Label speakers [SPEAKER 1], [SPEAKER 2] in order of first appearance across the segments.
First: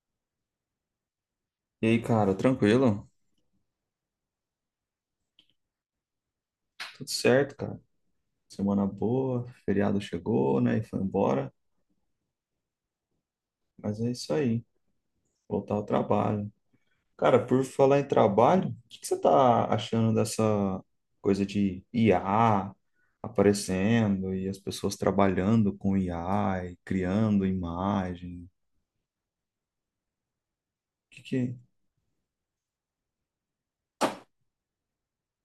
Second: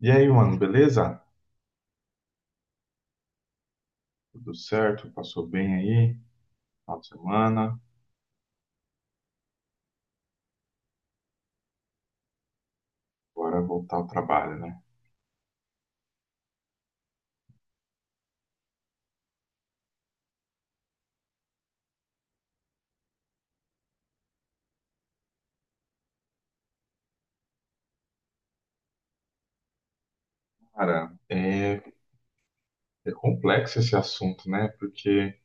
[SPEAKER 1] E aí, mano, beleza?
[SPEAKER 2] E aí, cara, tranquilo?
[SPEAKER 1] Tudo certo? Passou bem aí? Final de
[SPEAKER 2] Tudo certo,
[SPEAKER 1] semana?
[SPEAKER 2] cara. Semana boa, feriado chegou, né? E foi embora.
[SPEAKER 1] Agora é voltar
[SPEAKER 2] Mas
[SPEAKER 1] ao
[SPEAKER 2] é isso
[SPEAKER 1] trabalho,
[SPEAKER 2] aí,
[SPEAKER 1] né?
[SPEAKER 2] voltar ao trabalho. Cara, por falar em trabalho, o que você tá achando dessa coisa de IA aparecendo e as pessoas trabalhando com IA e criando imagem? O
[SPEAKER 1] Cara,
[SPEAKER 2] que que...
[SPEAKER 1] é complexo esse assunto, né? Porque,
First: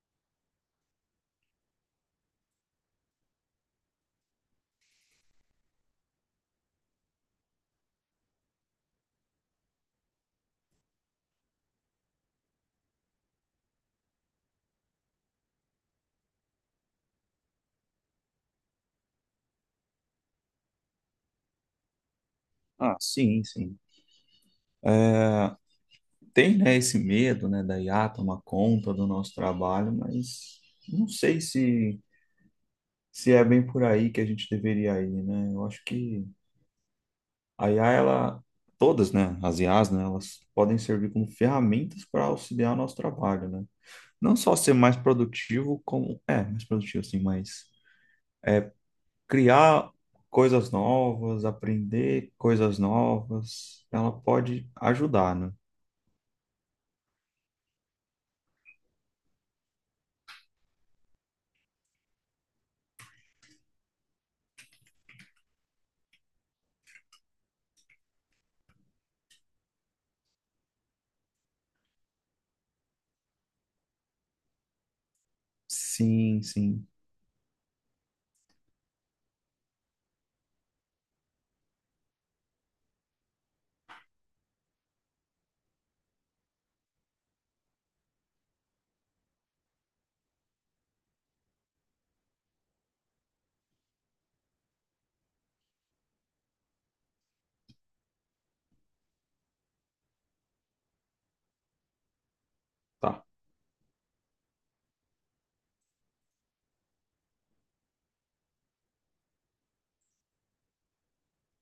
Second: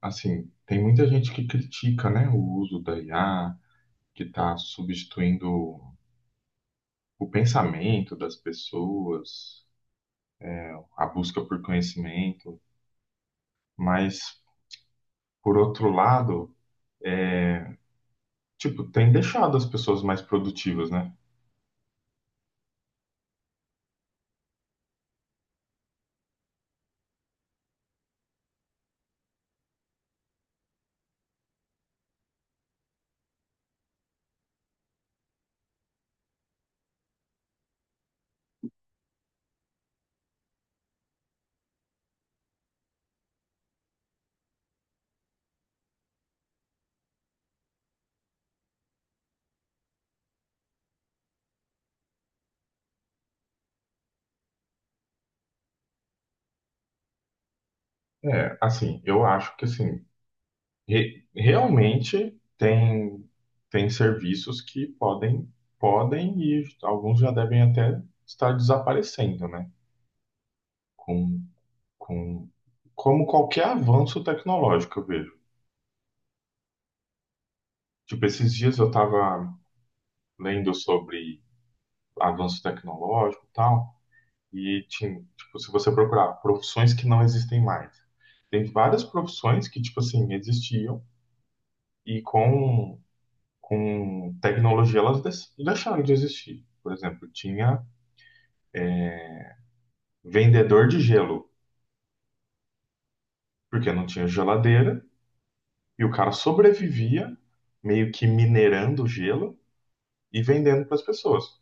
[SPEAKER 1] assim, tem muita gente que critica, né, o uso da IA, que está substituindo o pensamento das pessoas, a busca por conhecimento. Mas, por outro lado, tipo, tem deixado as pessoas mais produtivas, né?
[SPEAKER 2] Ah, sim, sim. Tem, né, esse medo, né, da IA tomar conta do nosso trabalho, mas não sei se é bem por aí que a gente deveria ir, né? Eu acho que a IA, ela, todas, né, as IAs, né, elas podem servir como ferramentas para auxiliar o nosso trabalho, né? Não só ser mais produtivo, como, mais produtivo, assim, mas criar coisas novas, aprender coisas novas, ela pode ajudar, né?
[SPEAKER 1] É, assim, eu acho que, assim, realmente tem serviços que podem e alguns já devem até estar desaparecendo, né? Com, com, como qualquer avanço tecnológico, eu vejo.
[SPEAKER 2] Sim, sim,
[SPEAKER 1] Tipo, esses dias eu estava lendo sobre avanço tecnológico e tal, e tinha, tipo, se você procurar profissões que não existem mais, tem várias profissões que, tipo assim, existiam e com tecnologia, elas deixaram de existir. Por exemplo, tinha vendedor de gelo,
[SPEAKER 2] tá,
[SPEAKER 1] porque não tinha geladeira, e o cara sobrevivia meio que minerando o gelo e vendendo para as pessoas.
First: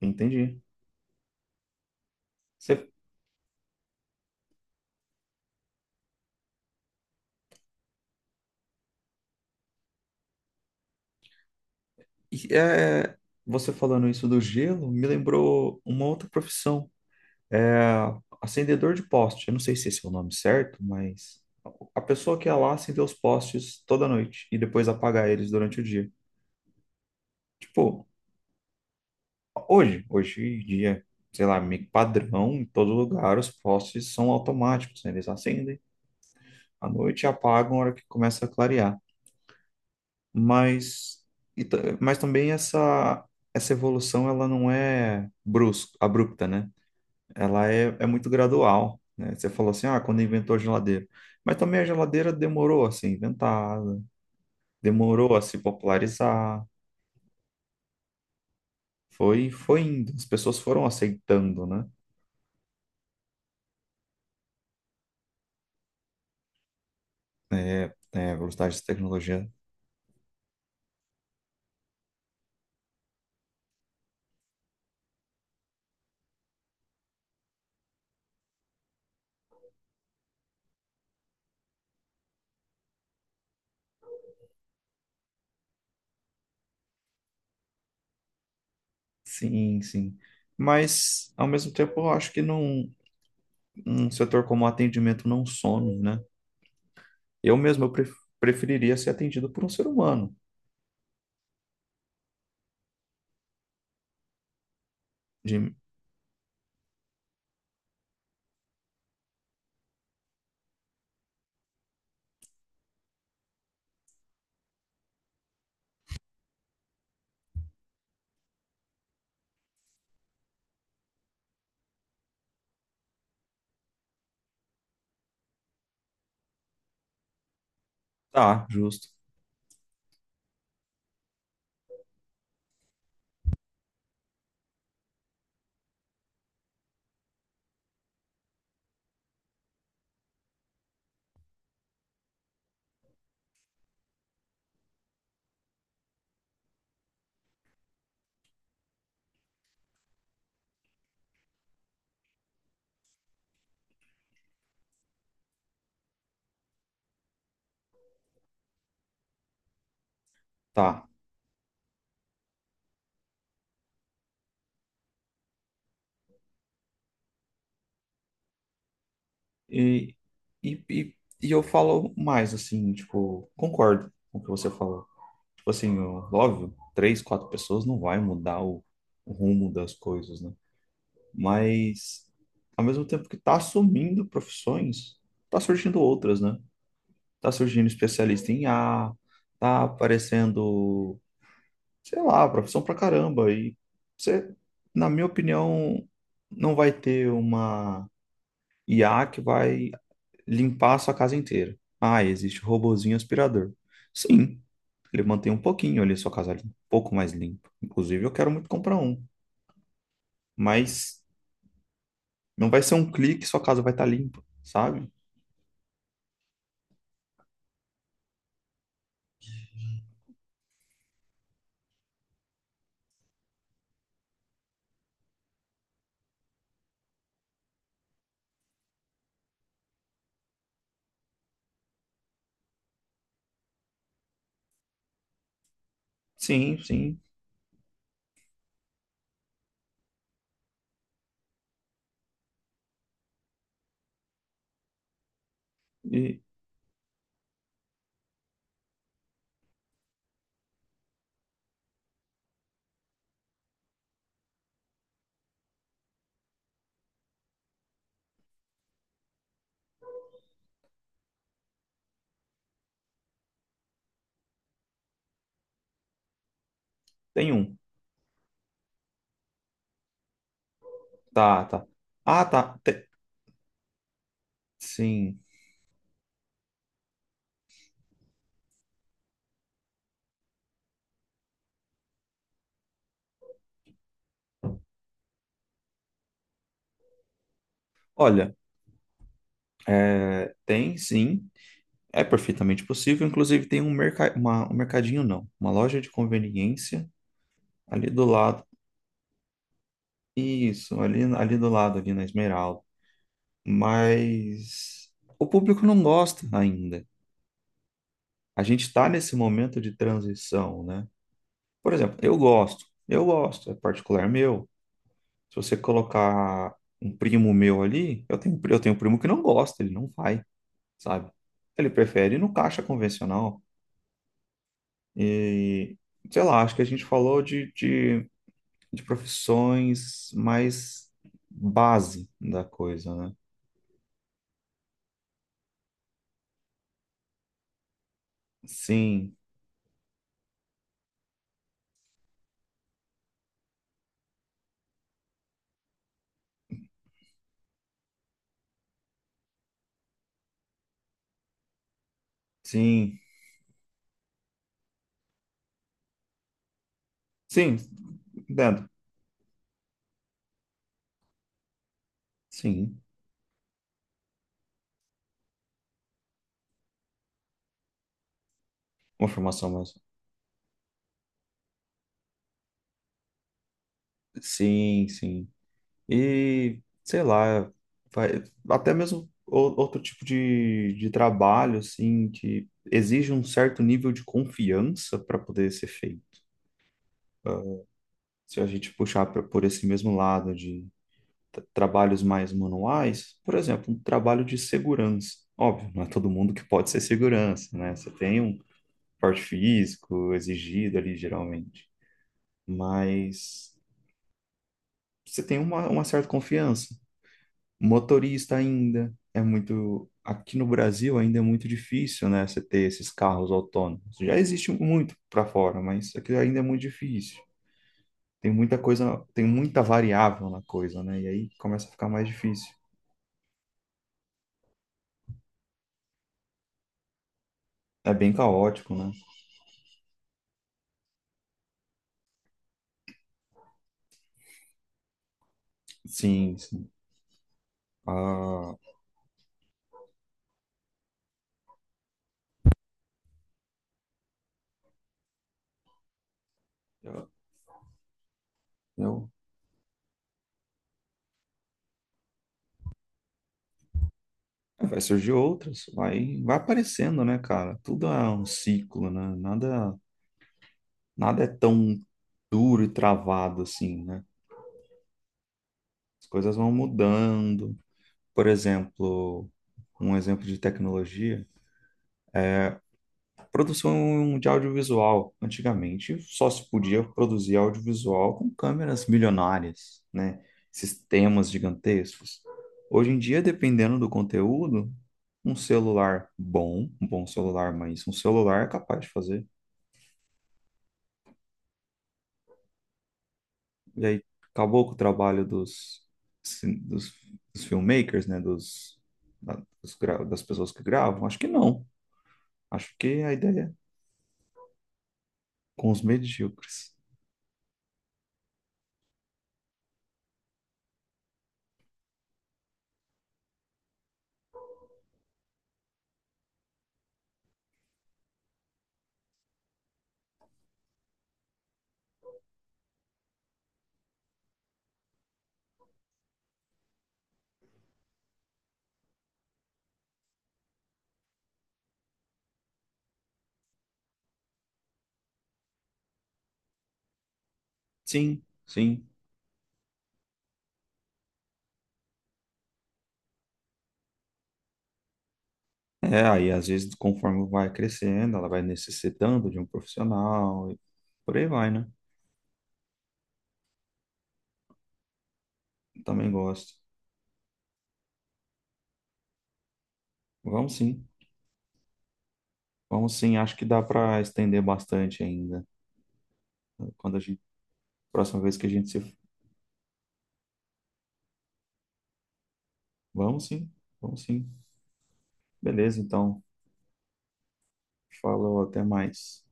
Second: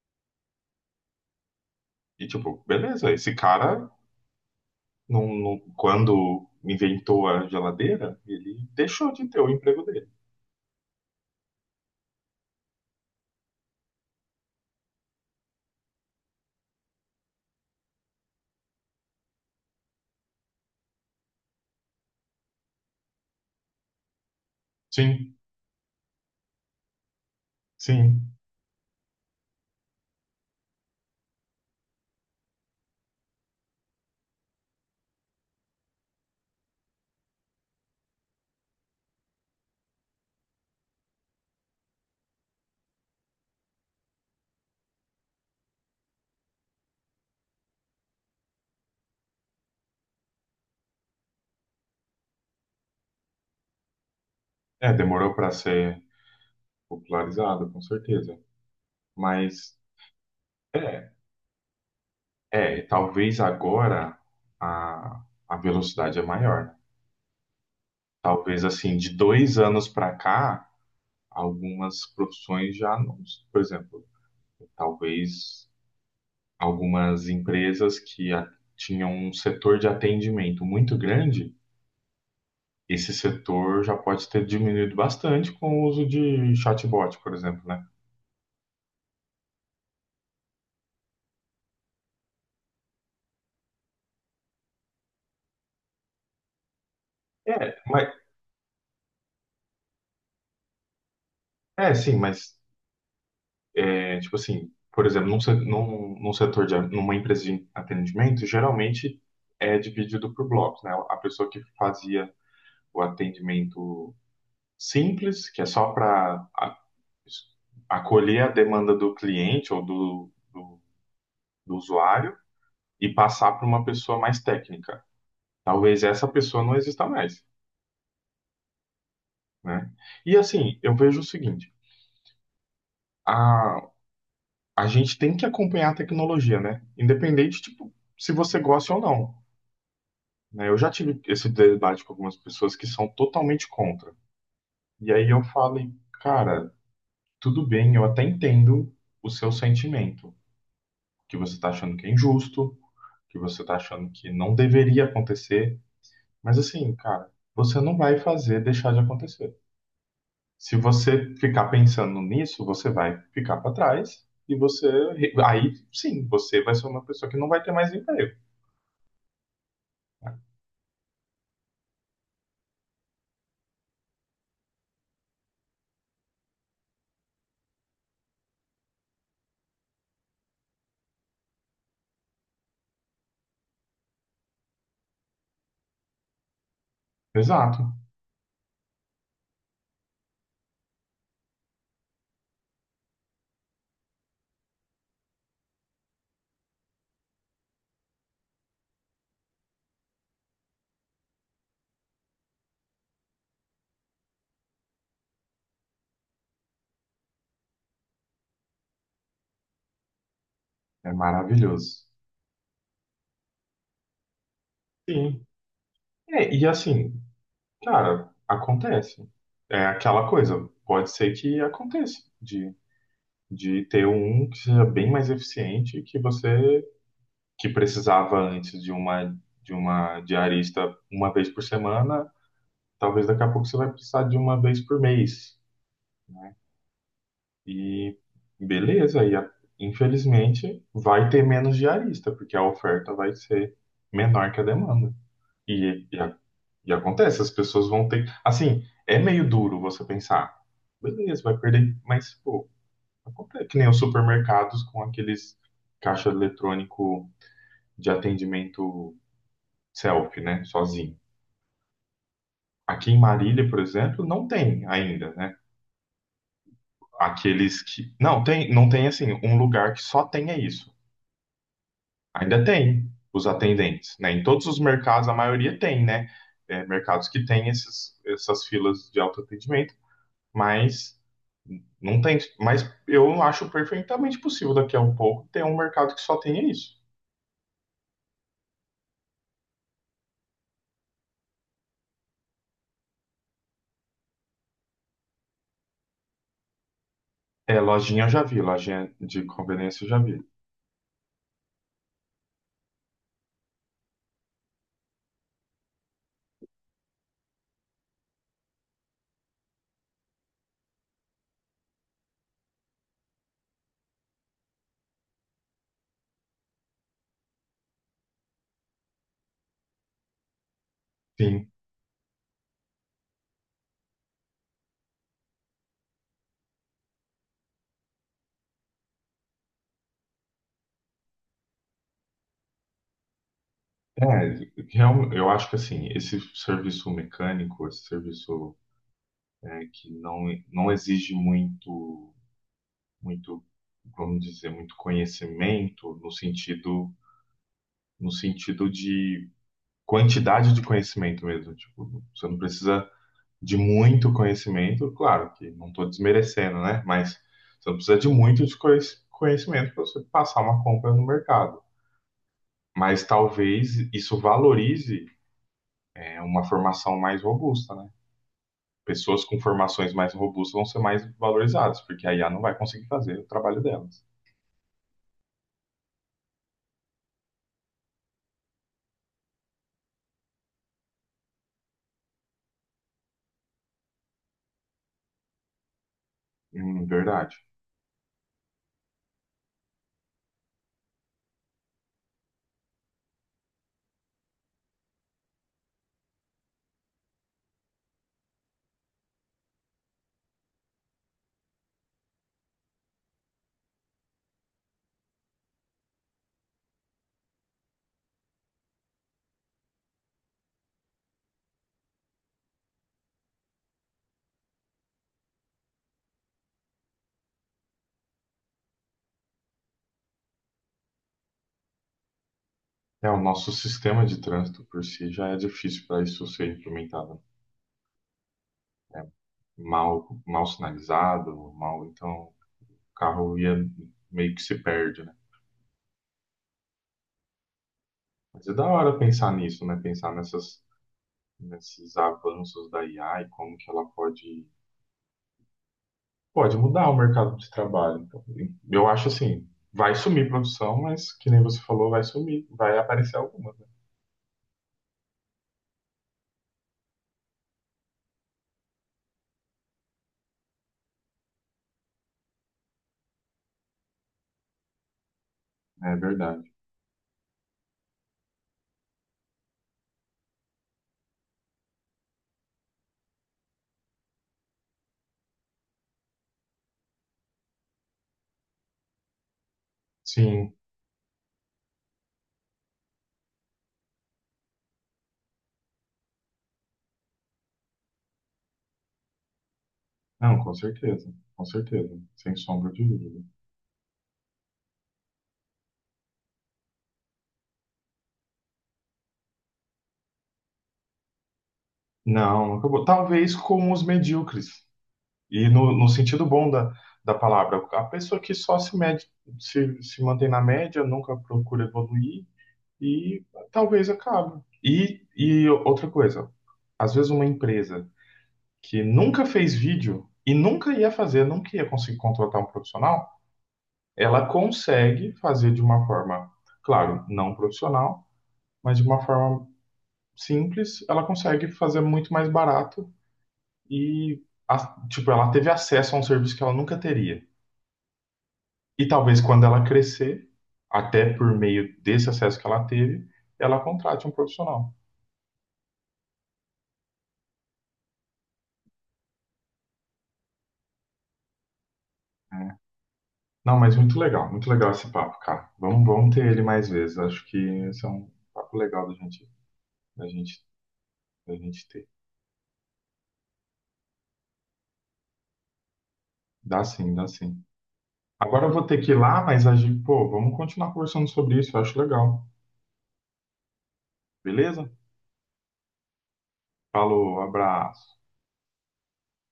[SPEAKER 2] entendi.
[SPEAKER 1] E tipo,
[SPEAKER 2] Você,
[SPEAKER 1] beleza, esse cara, quando inventou a geladeira, ele deixou de ter o emprego dele.
[SPEAKER 2] e, é, você falando isso do gelo me lembrou uma outra profissão. É, acendedor de poste. Eu não sei se esse é o nome certo, mas a pessoa que ia lá acender os postes toda noite e depois apagar
[SPEAKER 1] Sim,
[SPEAKER 2] eles durante o dia. Tipo,
[SPEAKER 1] sim.
[SPEAKER 2] hoje em dia, sei lá, meio que padrão, em todo lugar os postes são automáticos, né? Eles acendem à noite e apagam na hora que começa a clarear. Mas, mas também essa evolução ela não é brusca, abrupta, né? Ela é muito gradual, né? Você falou assim, ah, quando inventou a geladeira. Mas também a geladeira demorou a ser inventada,
[SPEAKER 1] É, demorou
[SPEAKER 2] demorou a
[SPEAKER 1] para
[SPEAKER 2] se
[SPEAKER 1] ser
[SPEAKER 2] popularizar,
[SPEAKER 1] popularizado, com certeza. Mas,
[SPEAKER 2] foi indo, as pessoas foram
[SPEAKER 1] é,
[SPEAKER 2] aceitando, né?
[SPEAKER 1] Talvez agora a velocidade é maior, né?
[SPEAKER 2] A
[SPEAKER 1] Talvez
[SPEAKER 2] velocidade de
[SPEAKER 1] assim, de
[SPEAKER 2] tecnologia.
[SPEAKER 1] 2 anos para cá, algumas profissões já não. Por exemplo, talvez algumas empresas tinham um setor de atendimento muito grande, esse setor já pode ter diminuído bastante com o uso de chatbot, por exemplo, né?
[SPEAKER 2] Sim, sim. Mas, ao mesmo tempo, eu acho que um setor como atendimento não some, né? Eu
[SPEAKER 1] É,
[SPEAKER 2] mesmo eu
[SPEAKER 1] mas,
[SPEAKER 2] preferiria ser atendido por um ser humano.
[SPEAKER 1] é sim, mas é, tipo assim, por exemplo, num, se-
[SPEAKER 2] De,
[SPEAKER 1] num, num setor de, numa empresa de atendimento, geralmente é dividido por blocos, né? A pessoa que fazia o atendimento simples, que é só para acolher a demanda do cliente ou do usuário e passar para uma pessoa mais técnica. Talvez essa pessoa não exista mais,
[SPEAKER 2] tá, justo.
[SPEAKER 1] né? E assim, eu vejo o seguinte, a, a gente tem que acompanhar a tecnologia, né? Independente, tipo, se você gosta ou não, né? Eu já tive esse debate com algumas pessoas que são totalmente contra. E aí eu falei, cara, tudo bem, eu até entendo o seu sentimento, que você tá achando que é injusto, que você tá achando que não deveria acontecer, mas assim, cara, você não vai fazer deixar de acontecer. Se
[SPEAKER 2] Tá.
[SPEAKER 1] você ficar pensando nisso, você vai ficar para trás e você aí sim, você vai ser uma pessoa que não vai ter mais emprego.
[SPEAKER 2] E, e, e, e eu falo mais, assim, tipo, concordo com o que você falou. Tipo assim, ó, óbvio, três, quatro pessoas não vai mudar o rumo das coisas, né? Mas, ao mesmo tempo que tá assumindo profissões, tá surgindo outras, né? Tá surgindo
[SPEAKER 1] Exato.
[SPEAKER 2] especialista em IA, tá aparecendo, sei lá, profissão pra caramba. E você, na minha opinião, não vai ter uma IA que vai limpar a sua casa inteira. Ah, existe o robozinho aspirador. Sim, ele mantém um pouquinho ali a sua casa limpa, um pouco mais limpa. Inclusive, eu quero muito comprar um,
[SPEAKER 1] É
[SPEAKER 2] mas
[SPEAKER 1] maravilhoso.
[SPEAKER 2] não vai ser um clique, e sua casa vai estar limpa, sabe?
[SPEAKER 1] Sim. É, e assim, cara, acontece. É aquela coisa. Pode ser que aconteça de ter um que seja bem mais eficiente que você que precisava antes de uma diarista uma vez por semana. Talvez daqui a pouco você vai precisar de uma vez por mês.
[SPEAKER 2] Sim, sim.
[SPEAKER 1] E beleza, infelizmente vai ter menos diarista, porque a oferta vai ser menor que a demanda. E, e a-
[SPEAKER 2] E
[SPEAKER 1] E acontece, as pessoas vão ter. Assim, é meio duro você pensar, beleza, vai perder, mas, pô, acontece. Que nem os supermercados com aqueles caixa eletrônico de atendimento self, né? Sozinho. Aqui em Marília, por exemplo, não tem ainda, né?
[SPEAKER 2] tem um.
[SPEAKER 1] Aqueles que. Não, tem, não tem assim, um lugar que só tenha isso.
[SPEAKER 2] Tá, tá. Ah,
[SPEAKER 1] Ainda
[SPEAKER 2] tá.
[SPEAKER 1] tem
[SPEAKER 2] Te-.
[SPEAKER 1] os atendentes, né? Em todos os mercados, a
[SPEAKER 2] Sim.
[SPEAKER 1] maioria tem, né? É, mercados que tem esses, essas filas de autoatendimento, mas não tem, mas eu acho perfeitamente possível daqui a um pouco ter um mercado que só tenha isso.
[SPEAKER 2] Olha, é, tem sim. É perfeitamente possível. Inclusive, tem um, merca... uma- um mercadinho, não. Uma loja de conveniência
[SPEAKER 1] É,
[SPEAKER 2] ali
[SPEAKER 1] lojinha
[SPEAKER 2] do
[SPEAKER 1] eu já vi,
[SPEAKER 2] lado.
[SPEAKER 1] lojinha de conveniência eu já vi.
[SPEAKER 2] Isso, ali, ali do lado, ali na Esmeralda. Mas o público não gosta ainda. A gente está nesse momento de transição, né? Por exemplo, eu gosto, é particular meu. Se você colocar um primo meu ali, eu tenho um primo que não gosta, ele não vai, sabe?
[SPEAKER 1] Sim,
[SPEAKER 2] Ele prefere ir no caixa convencional. E, sei lá, acho que a gente falou de profissões mais base da coisa, né?
[SPEAKER 1] é, eu acho que assim, esse serviço mecânico, esse serviço
[SPEAKER 2] Sim,
[SPEAKER 1] é, que não exige muito, muito, vamos dizer, muito conhecimento no sentido, no sentido de quantidade de conhecimento mesmo. Tipo, você não precisa
[SPEAKER 2] sim,
[SPEAKER 1] de muito conhecimento, claro que não estou desmerecendo, né? Mas
[SPEAKER 2] sim,
[SPEAKER 1] você não precisa de muito de
[SPEAKER 2] entendo.
[SPEAKER 1] conhecimento para você passar uma compra no mercado.
[SPEAKER 2] Sim.
[SPEAKER 1] Mas talvez isso valorize, né, uma formação mais robusta, né?
[SPEAKER 2] Uma
[SPEAKER 1] Pessoas com
[SPEAKER 2] formação mais.
[SPEAKER 1] formações mais robustas vão ser mais valorizadas, porque a IA não vai conseguir fazer o trabalho delas.
[SPEAKER 2] Sim, sim. E, sei lá, vai, até mesmo outro tipo de trabalho, assim, que exige um certo nível de confiança para poder ser feito.
[SPEAKER 1] Verdade.
[SPEAKER 2] Ah, se a gente puxar por esse mesmo lado de trabalhos mais manuais, por exemplo, um trabalho de segurança. Óbvio, não é todo mundo que pode ser segurança, né? Você tem um porte físico exigido ali, geralmente. Mas você tem uma certa confiança. Motorista ainda é muito. Aqui no Brasil ainda é muito difícil, né? Você ter esses carros autônomos. Já existe muito para fora, mas aqui ainda é muito difícil. Tem muita coisa, tem muita variável na coisa, né? E aí começa a ficar mais difícil.
[SPEAKER 1] É, o nosso sistema de trânsito por si já é difícil para isso ser implementado.
[SPEAKER 2] É bem caótico, né?
[SPEAKER 1] É mal, mal sinalizado, mal, então o carro ia meio que se perde, né?
[SPEAKER 2] Sim, sim.
[SPEAKER 1] Mas é
[SPEAKER 2] Ah,
[SPEAKER 1] da hora pensar nisso, né? Pensar nessas, nesses avanços da IA e como que ela pode mudar o mercado de trabalho. Então, eu acho
[SPEAKER 2] eu-
[SPEAKER 1] assim, vai sumir produção, mas que nem você falou, vai sumir, vai aparecer alguma, né?
[SPEAKER 2] vai surgir outras, vai aparecendo, né, cara? Tudo é um ciclo, né? Nada é tão duro e travado assim, né?
[SPEAKER 1] É
[SPEAKER 2] As coisas
[SPEAKER 1] verdade.
[SPEAKER 2] vão mudando. Por exemplo, um exemplo de tecnologia, produção de audiovisual. Antigamente, só se podia produzir audiovisual com câmeras milionárias, né?
[SPEAKER 1] Sim,
[SPEAKER 2] Sistemas gigantescos. Hoje em dia, dependendo do conteúdo, um bom celular, mas um celular é capaz de fazer.
[SPEAKER 1] não, com certeza, sem sombra de dúvida.
[SPEAKER 2] E aí, acabou com o trabalho dos, cin- dos, dos filmmakers, né? Dos, das pessoas que gravam? Acho que não.
[SPEAKER 1] Não,
[SPEAKER 2] Acho
[SPEAKER 1] acabou.
[SPEAKER 2] que a
[SPEAKER 1] Talvez
[SPEAKER 2] ideia
[SPEAKER 1] com os medíocres. E
[SPEAKER 2] com
[SPEAKER 1] no,
[SPEAKER 2] os
[SPEAKER 1] no sentido bom da,
[SPEAKER 2] medíocres.
[SPEAKER 1] da palavra, a pessoa que só se mede, se mantém na média, nunca procura evoluir e talvez acabe. E outra coisa, às vezes uma empresa que nunca fez vídeo e nunca ia fazer, nunca ia conseguir contratar um profissional, ela consegue fazer de uma forma, claro, não profissional, mas de uma forma simples, ela consegue fazer muito mais barato e a- tipo, ela teve acesso a um serviço que ela nunca teria.
[SPEAKER 2] Sim,
[SPEAKER 1] E
[SPEAKER 2] sim.
[SPEAKER 1] talvez quando ela crescer, até por meio desse acesso que ela teve, ela contrate um profissional.
[SPEAKER 2] É, aí às vezes, conforme vai crescendo, ela vai necessitando de um profissional e por aí vai, né?
[SPEAKER 1] Não, mas muito legal esse papo, cara. Vamos,
[SPEAKER 2] Também
[SPEAKER 1] vamos ter ele
[SPEAKER 2] gosto.
[SPEAKER 1] mais vezes. Acho que esse é um papo legal da gente,
[SPEAKER 2] Vamos sim,
[SPEAKER 1] da gente ter.
[SPEAKER 2] vamos sim. Acho que dá para estender bastante ainda.
[SPEAKER 1] Dá sim,
[SPEAKER 2] Quando a
[SPEAKER 1] dá
[SPEAKER 2] gente,
[SPEAKER 1] sim.
[SPEAKER 2] próxima vez
[SPEAKER 1] Agora
[SPEAKER 2] que a
[SPEAKER 1] eu vou
[SPEAKER 2] gente
[SPEAKER 1] ter que
[SPEAKER 2] se.
[SPEAKER 1] ir lá, mas a gente, pô, vamos continuar conversando sobre isso. Eu acho legal.
[SPEAKER 2] Vamos sim, vamos sim.
[SPEAKER 1] Beleza?
[SPEAKER 2] Beleza, então.
[SPEAKER 1] Falou, abraço.
[SPEAKER 2] Falou, até mais.